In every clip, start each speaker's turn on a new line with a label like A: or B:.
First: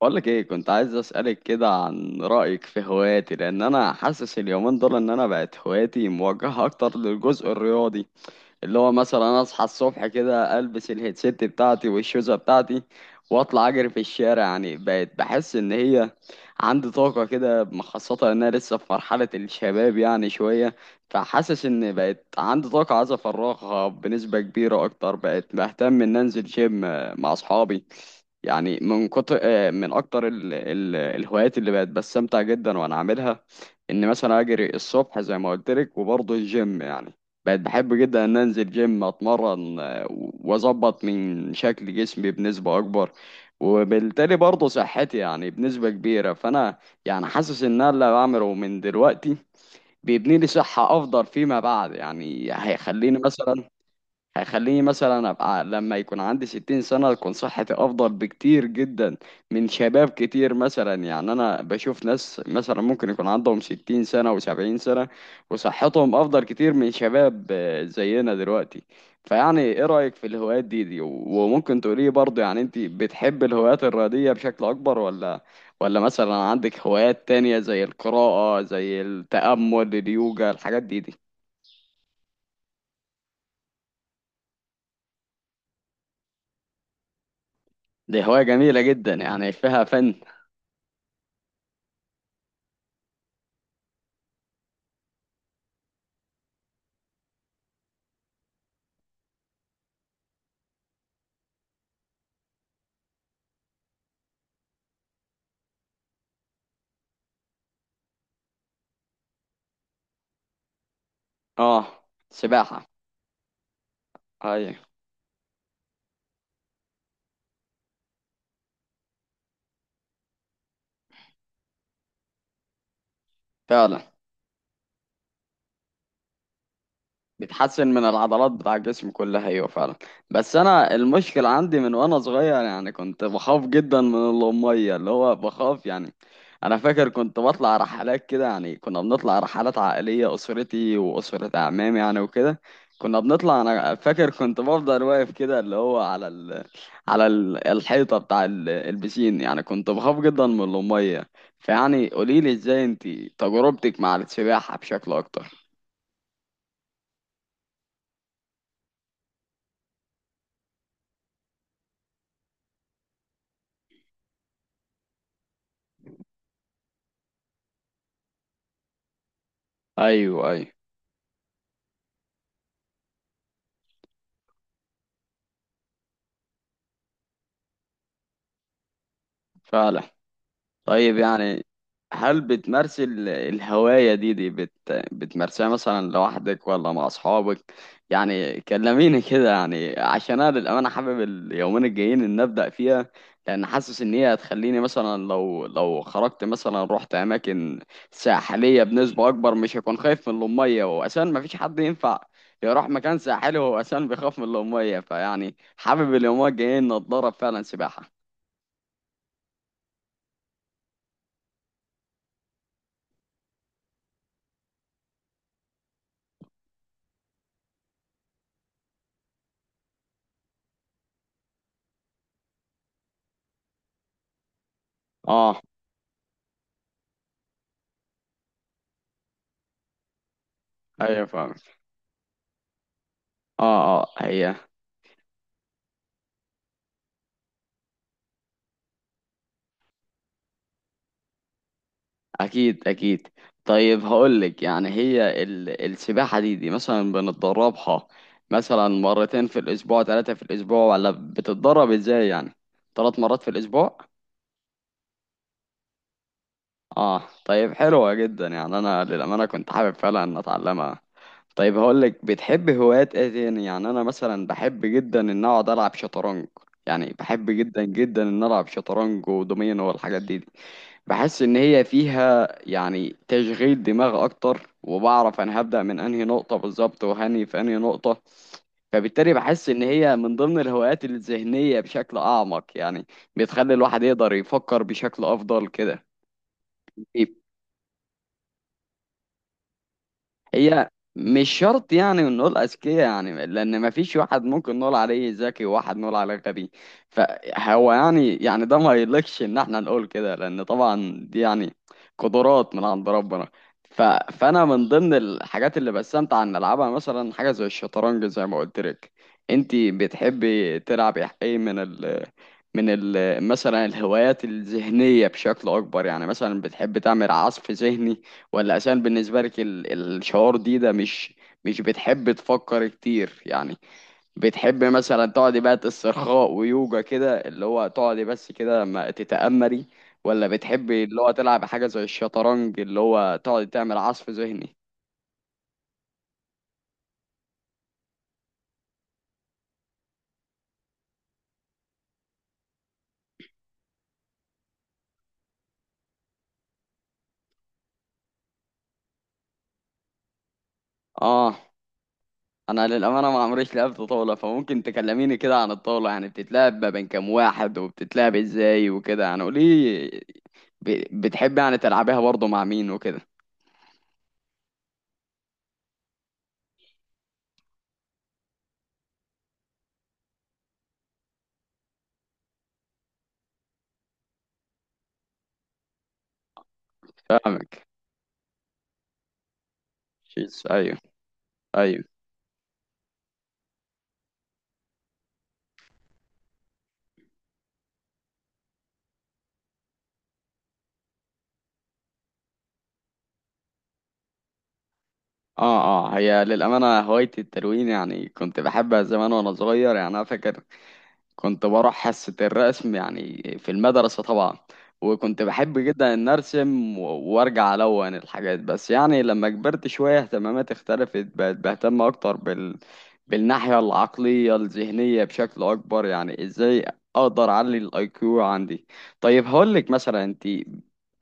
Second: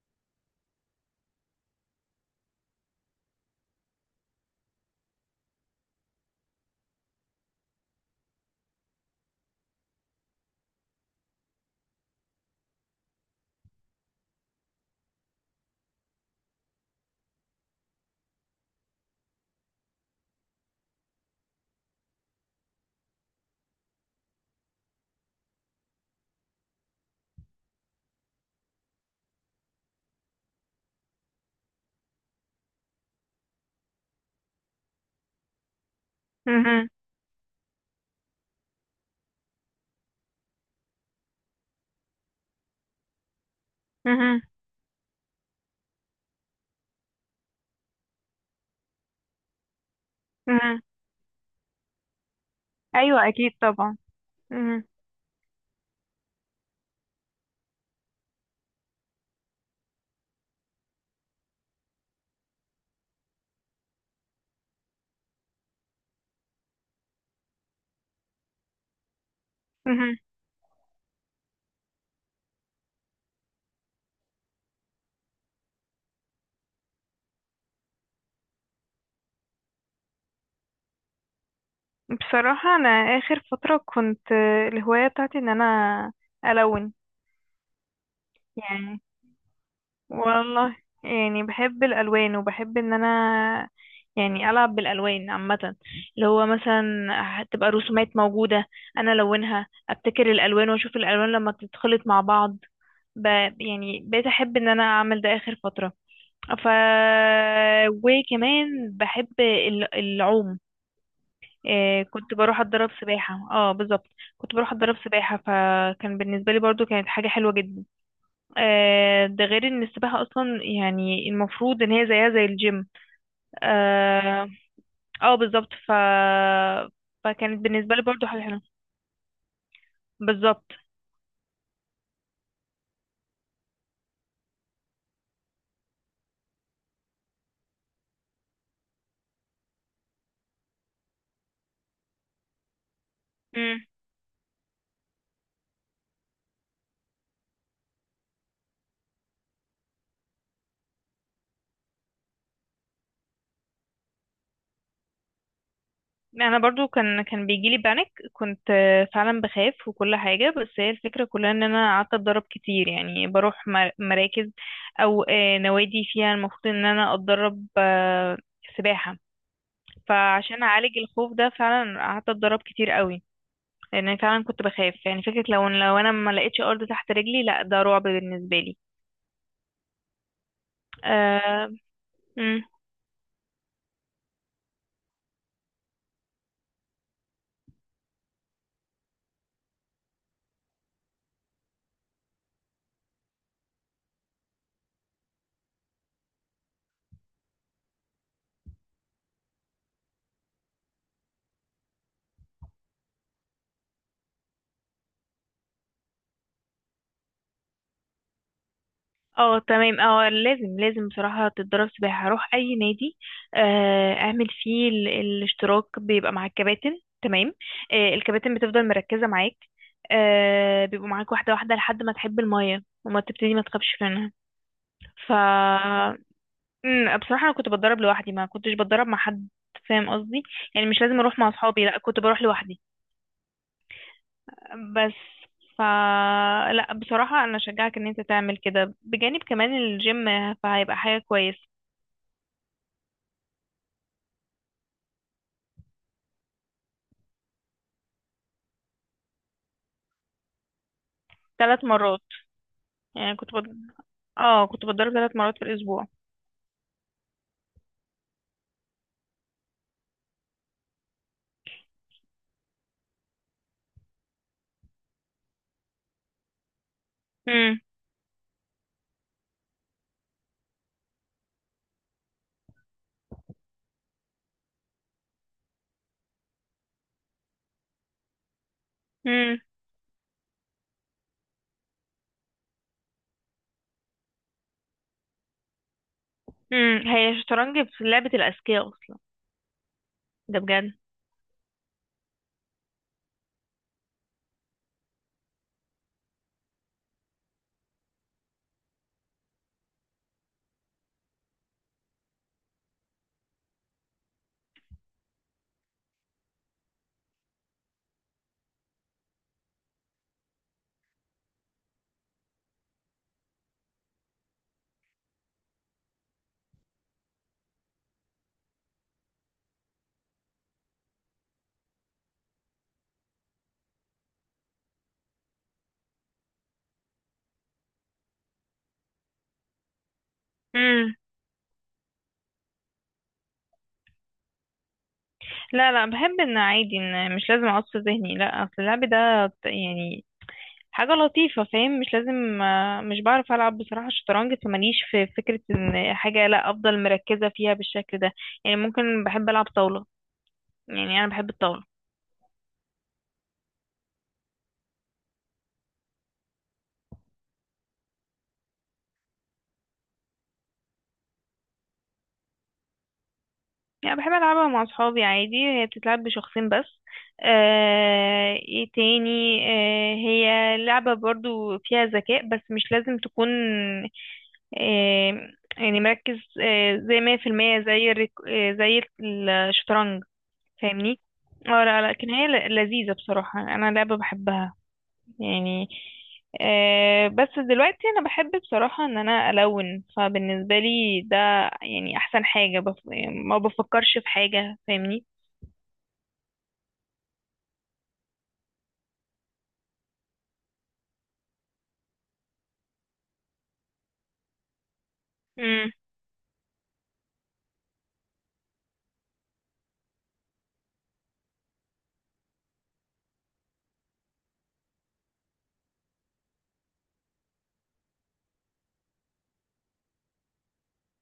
A: بقولك ايه، كنت عايز اسألك كده عن رأيك في هواياتي لان انا حاسس اليومين دول ان انا بقت هواياتي موجهة اكتر للجزء الرياضي، اللي هو مثلا انا اصحى الصبح كده البس الهيدسيت بتاعتي والشوزه بتاعتي واطلع اجري في الشارع. يعني بقت بحس ان هي عندي طاقه كده خاصه ان انا لسه في مرحله الشباب يعني شويه، فحاسس ان بقت عندي طاقه عايز افرغها بنسبه كبيره اكتر. بقت بهتم ان انزل جيم مع اصحابي يعني. من كتر من اكتر الهوايات اللي بقت بستمتع جدا وانا عاملها ان مثلا اجري الصبح زي ما قلت لك، وبرضه الجيم.
B: مهم.
A: يعني بقيت بحب جدا ان انزل جيم اتمرن واظبط من شكل جسمي بنسبة اكبر، وبالتالي
B: مهم.
A: برضه صحتي يعني بنسبة كبيرة. فانا يعني حاسس ان انا اللي بعمله من دلوقتي بيبني لي
B: مهم.
A: صحة افضل فيما بعد. يعني هيخليني
B: ايوه اكيد
A: مثلا
B: طبعا.
A: هيخليني
B: مهم.
A: مثلا ابقى لما يكون عندي ستين سنة تكون صحتي افضل بكتير جدا من شباب كتير. مثلا يعني انا بشوف ناس مثلا ممكن يكون عندهم ستين سنة وسبعين سنة وصحتهم افضل كتير من شباب زينا دلوقتي. فيعني ايه رأيك
B: مهم.
A: في الهوايات دي وممكن تقولي برضه يعني انت بتحب الهوايات الرياضية بشكل اكبر؟ ولا مثلا عندك هوايات تانية زي القراءة، زي التأمل، اليوجا، الحاجات دي؟
B: بصراحه انا اخر فتره كنت الهوايه بتاعتي ان انا الون.
A: دي هواية جميلة
B: يعني،
A: جدا يعني فيها فن.
B: والله، يعني بحب الالوان وبحب ان انا يعني العب بالالوان عامه، اللي هو مثلا هتبقى رسومات موجوده انا الونها، ابتكر الالوان واشوف الالوان لما تتخلط مع بعض. ب... يعني بقيت احب ان انا اعمل ده اخر فتره. ف وكمان بحب العوم.
A: اه،
B: كنت بروح
A: سباحة.
B: اتدرب سباحة، اه بالظبط. كنت بروح
A: ايوه
B: اتدرب سباحة فكان بالنسبة لي برضو كانت حاجة حلوة جدا. ده غير ان السباحة اصلا يعني المفروض ان هي زيها زي الجيم.
A: فعلا.
B: اه. بالظبط. فكانت
A: بتحسن
B: بالنسبة لي
A: من
B: برضو حاجة
A: العضلات
B: حلوة.
A: بتاع الجسم كلها، ايوه فعلا. بس
B: بالظبط.
A: انا المشكله عندي من وانا صغير يعني كنت بخاف جدا من الميه، اللي هو بخاف يعني. انا فاكر كنت بطلع رحلات كده، يعني كنا بنطلع رحلات عائليه اسرتي واسره اعمامي يعني وكده. كنا بنطلع، انا فاكر كنت بفضل واقف كده اللي هو على على الحيطه بتاع البسين، يعني كنت بخاف جدا من الميه. فيعني قوليلي ازاي انتي تجربتك مع السباحه بشكل اكتر.
B: انا برضو كان بيجيلي بانيك، كنت فعلا بخاف وكل حاجه، بس هي الفكره كلها ان انا قعدت اتدرب كتير، يعني بروح مراكز او نوادي فيها المفروض ان انا اتدرب سباحه.
A: ايوه،
B: فعشان
A: ايوه
B: اعالج الخوف ده فعلا قعدت اتدرب كتير قوي، لان فعلا كنت بخاف. يعني فكره لو انا ما لقيتش ارض تحت رجلي، لا ده رعب بالنسبه لي.
A: فعلا. طيب يعني،
B: أه.
A: هل بتمارسي الهواية دي بتمارسيها مثلا لوحدك ولا مع أصحابك؟ يعني كلميني كده، يعني عشان أنا للأمانة حابب اليومين الجايين إن أبدأ فيها، لأن حاسس إن هي هتخليني مثلا لو خرجت مثلا رحت أماكن ساحلية بنسبة أكبر مش هكون خايف من المية. وأساسا مفيش حد ينفع يروح مكان ساحلي وهو أساسا بيخاف من المية. فيعني حابب اليومين الجايين إن أتدرب فعلا سباحة.
B: اه تمام، اه لازم بصراحة تتدرب سباحة، روح أي نادي اعمل فيه الاشتراك، بيبقى مع الكباتن تمام. الكباتن بتفضل مركزة معاك، بيبقوا معاك واحدة واحدة لحد ما تحب المية وما تبتدي ما تخافش منها. ف
A: آه.
B: بصراحة أنا كنت بتدرب لوحدي، ما كنتش بتدرب مع حد، فاهم قصدي؟ يعني مش لازم
A: أيوه
B: أروح مع
A: فاهم.
B: أصحابي، لأ كنت بروح لوحدي.
A: اه اه، هي
B: بس ف لا بصراحة أنا أشجعك إن أنت تعمل كده بجانب كمان الجيم، فهيبقى حاجة كويسة.
A: اكيد اكيد. طيب هقولك، يعني هي السباحة دي مثلا بنتدربها مثلا مرتين في الاسبوع، ثلاثة في الاسبوع، ولا
B: ثلاث
A: بتتدرب
B: مرات.
A: ازاي يعني؟ ثلاث
B: يعني
A: مرات في
B: كنت بض...
A: الاسبوع.
B: اه كنت بتضرب ثلاث مرات في الاسبوع.
A: اه طيب، حلوة جدا. يعني انا للأمانة كنت حابب فعلا ان اتعلمها. طيب هقولك، بتحب هوايات ايه تاني؟ يعني انا مثلا بحب جدا ان اقعد العب شطرنج. يعني بحب
B: امم.
A: جدا جدا ان العب شطرنج ودومينو والحاجات دي. بحس ان هي فيها يعني تشغيل دماغ اكتر، وبعرف انا هبدأ من انهي نقطة بالظبط وهني في انهي نقطة. فبالتالي
B: امم.
A: بحس ان هي من ضمن الهوايات الذهنية بشكل اعمق يعني، بتخلي الواحد يقدر يفكر بشكل افضل كده.
B: امم، هي الشطرنج في لعبة الاذكياء اصلا، ده بجد.
A: هي مش شرط يعني نقول أذكياء، يعني لأن مفيش واحد ممكن نقول عليه ذكي وواحد نقول عليه غبي. فهو يعني، يعني ده ما يليقش إن احنا نقول كده، لأن طبعا دي يعني قدرات من عند ربنا. ف... فأنا من ضمن الحاجات اللي بستمتع إن ألعبها مثلا حاجة زي الشطرنج زي ما قلت لك. أنتي بتحبي تلعبي إيه من ال مثلا الهوايات الذهنية بشكل أكبر؟ يعني مثلا بتحب تعمل عصف ذهني، ولا عشان بالنسبة لك الشعور دي ده مش بتحب تفكر كتير يعني؟ بتحب مثلا تقعدي بقى استرخاء ويوجا كده اللي هو تقعدي بس كده ما تتأمري، ولا بتحبي
B: امم.
A: اللي هو تلعب حاجة زي الشطرنج اللي هو تقعدي تعمل عصف ذهني؟
B: لا لا، بحب ان عادي ان مش لازم اعصف ذهني، لا اصل اللعب ده يعني حاجة لطيفة، فاهم؟ مش لازم مش بعرف العب بصراحة الشطرنج، فماليش في فكرة ان حاجة لا افضل مركزة فيها بالشكل ده. يعني ممكن بحب العب طاولة، يعني انا بحب
A: اه،
B: الطاولة.
A: انا للأمانة ما عمريش لعبت طاولة، فممكن تكلميني كده عن الطاولة؟ يعني بتتلعب ما بين كام واحد وبتتلعب ازاي وكده، يعني قولي، بتحبي يعني تلعبيها برضه مع مين وكده؟
B: يعني بحب ألعبها مع أصحابي عادي. هي بتتلعب بشخصين بس. آه، ايه تاني، آه هي لعبة برضو فيها ذكاء، بس مش لازم تكون آه يعني مركز. آه زي مية في المية،
A: فاهمك،
B: زي الريك، آه زي الشطرنج.
A: شيس، ايوه.
B: فاهمني؟ اه
A: ايوه،
B: لا، لكن هي لذيذة بصراحة، أنا لعبة بحبها. يعني بس دلوقتي انا بحب بصراحة ان انا الون، فبالنسبة لي ده يعني احسن حاجة. يعني ما بفكرش في حاجة، فاهمني؟
A: اه اه. هي للأمانة هوايتي التلوين، يعني كنت بحبها زمان وانا صغير. يعني انا فاكر كنت بروح حصة الرسم يعني في المدرسة طبعا، وكنت بحب
B: مم.
A: جدا ان ارسم وارجع الون الحاجات. بس يعني لما كبرت شوية اهتماماتي اختلفت، بقت بهتم اكتر بالناحية العقلية الذهنية بشكل اكبر، يعني ازاي اقدر اعلي الاي كيو عندي. طيب هقولك، مثلا انت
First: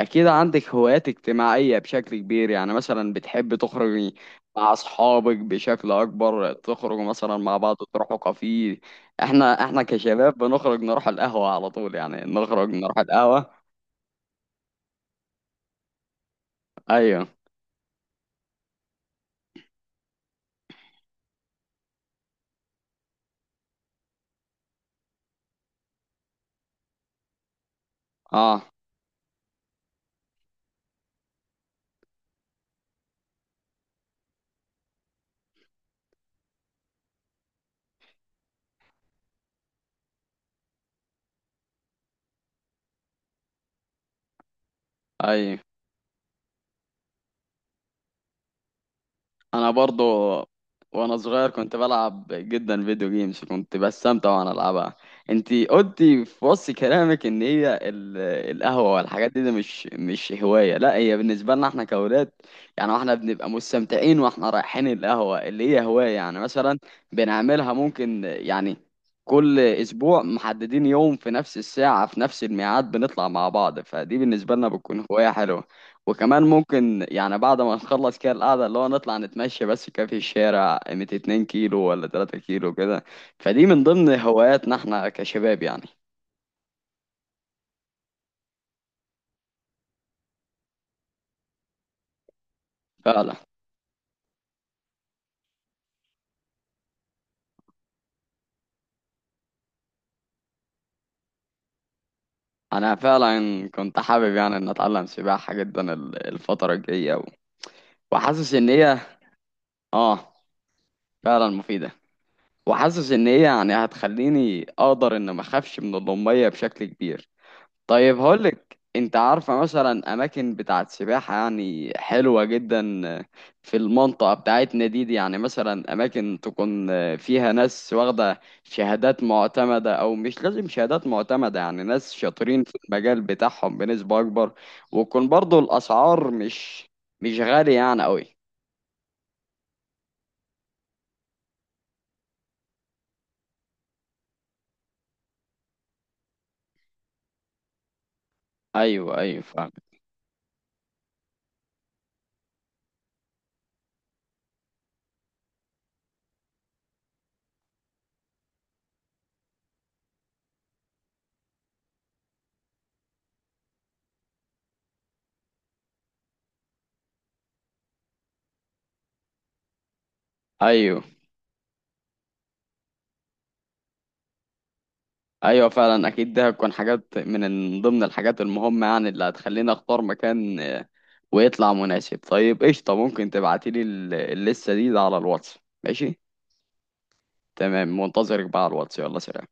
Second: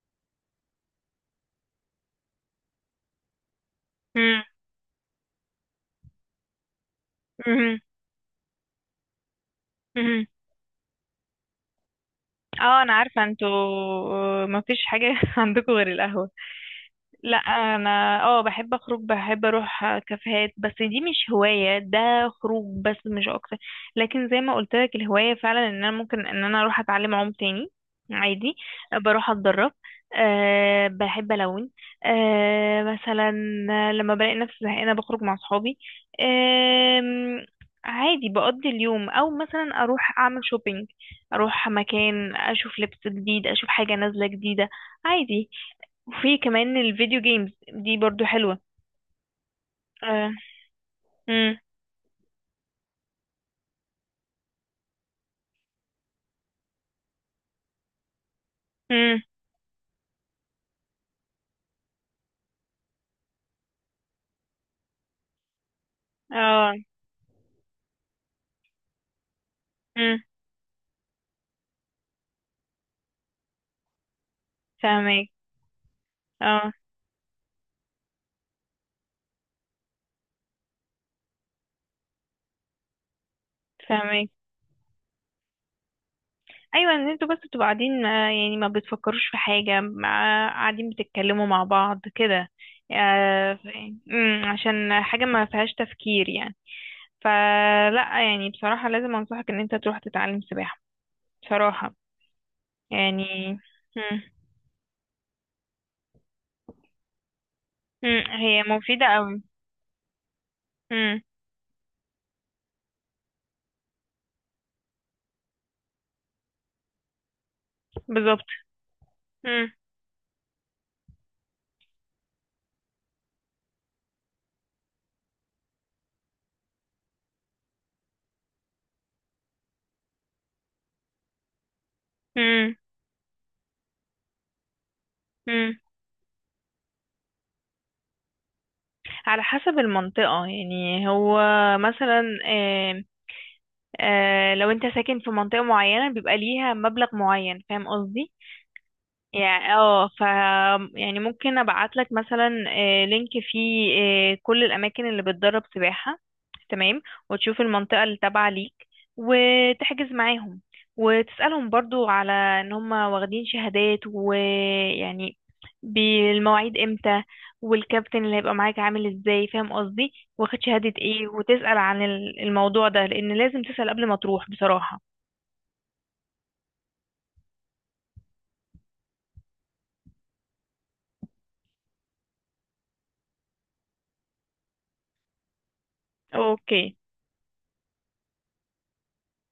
A: اكيد عندك هوايات اجتماعية بشكل كبير، يعني مثلا بتحب تخرجي
B: مم.
A: مع اصحابك بشكل اكبر، تخرجوا مثلا مع بعض
B: مم.
A: تروحوا كافيه. احنا
B: مم.
A: كشباب بنخرج نروح القهوة على طول، يعني نخرج
B: اه انا
A: نروح
B: عارفه انتوا
A: القهوة.
B: ما فيش حاجه عندكم غير القهوه.
A: ايوه.
B: لا انا اه بحب اخرج، بحب اروح كافيهات، بس دي مش هواية، ده خروج بس مش اكتر. لكن زي ما قلت لك، الهواية فعلا ان انا ممكن ان انا اروح اتعلم عوم تاني عادي،
A: اه،
B: بروح اتدرب. أه بحب الون. أه مثلا لما بلاقي نفسي زهقانة بخرج مع صحابي، أه عادي بقضي اليوم، او مثلا اروح اعمل شوبينج، اروح مكان اشوف لبس جديد، اشوف حاجة نازلة جديدة عادي.
A: ايوه،
B: وفي كمان الفيديو جيمز دي برضو حلوة.
A: انا برضو.
B: اه.
A: وانا صغير
B: امم.
A: كنت بلعب جدا فيديو جيمز، كنت بستمتع وانا العبها. انت قلتي في وصف كلامك ان هي القهوه
B: امم.
A: والحاجات دي، دي مش هوايه، لا هي بالنسبه لنا احنا كاولاد يعني احنا بنبقى مستمتعين واحنا رايحين القهوه اللي هي هوايه. يعني
B: اه.
A: مثلا بنعملها ممكن يعني كل
B: امم.
A: اسبوع محددين يوم في نفس الساعه في نفس الميعاد بنطلع مع بعض، فدي بالنسبه لنا بتكون
B: فاهمك.
A: هوايه حلوه. وكمان
B: اه
A: ممكن يعني بعد ما نخلص كده القعدة اللي هو نطلع نتمشى بس كده في الشارع قيمة 2 كيلو ولا 3 كيلو كده، فدي من ضمن
B: فاهمك.
A: هواياتنا احنا كشباب يعني.
B: ايوه ان انتوا بس بتبقوا قاعدين، يعني ما بتفكروش في حاجة، قاعدين بتتكلموا مع بعض كده،
A: فعلا.
B: آه، ف- عشان حاجة ما فيهاش تفكير يعني. فلا يعني بصراحة لازم انصحك ان انت تروح تتعلم سباحة بصراحة.
A: انا
B: يعني
A: فعلا كنت
B: امم.
A: حابب يعني ان اتعلم سباحة جدا الفترة الجاية
B: امم،
A: وحاسس
B: هي
A: ان هي
B: مفيدة قوي.
A: اه
B: امم.
A: فعلا مفيدة. وحاسس ان هي يعني هتخليني اقدر ان ما اخافش من المية بشكل كبير. طيب
B: بالظبط.
A: هقولك، انت عارفة
B: امم.
A: مثلا اماكن بتاعت سباحة يعني حلوة جدا في المنطقة بتاعتنا دي، دي يعني مثلا اماكن تكون فيها ناس واخدة شهادات معتمدة، او مش لازم شهادات معتمدة يعني ناس شاطرين في المجال بتاعهم بنسبة اكبر، ويكون برضو
B: امم.
A: الاسعار مش غالية يعني قوي؟
B: على حسب المنطقة يعني، هو مثلا لو انت ساكن في منطقة معينة بيبقى ليها مبلغ معين، فاهم قصدي؟
A: ايوه ايوه فاهم.
B: يعني اه. يعني ممكن ابعت لك مثلا لينك فيه كل الاماكن اللي بتدرب سباحة، تمام، وتشوف المنطقة اللي تابعة ليك وتحجز معاهم، وتسألهم برضو على ان هم واخدين شهادات، ويعني بالمواعيد امتى، والكابتن اللي هيبقى معاك عامل ازاي، فاهم قصدي؟ واخد شهادة
A: ايوه
B: ايه، وتسأل عن الموضوع ده، لان لازم تسأل قبل ما تروح بصراحة.
A: ايوه فعلا، اكيد ده هتكون حاجات من ضمن الحاجات المهمة يعني اللي هتخليني اختار مكان ويطلع مناسب. طيب قشطة، ممكن تبعتيلي اللسة دي ده على الواتس؟ ماشي،
B: اوكي.
A: تمام، منتظرك بقى على الواتس، يلا سلام.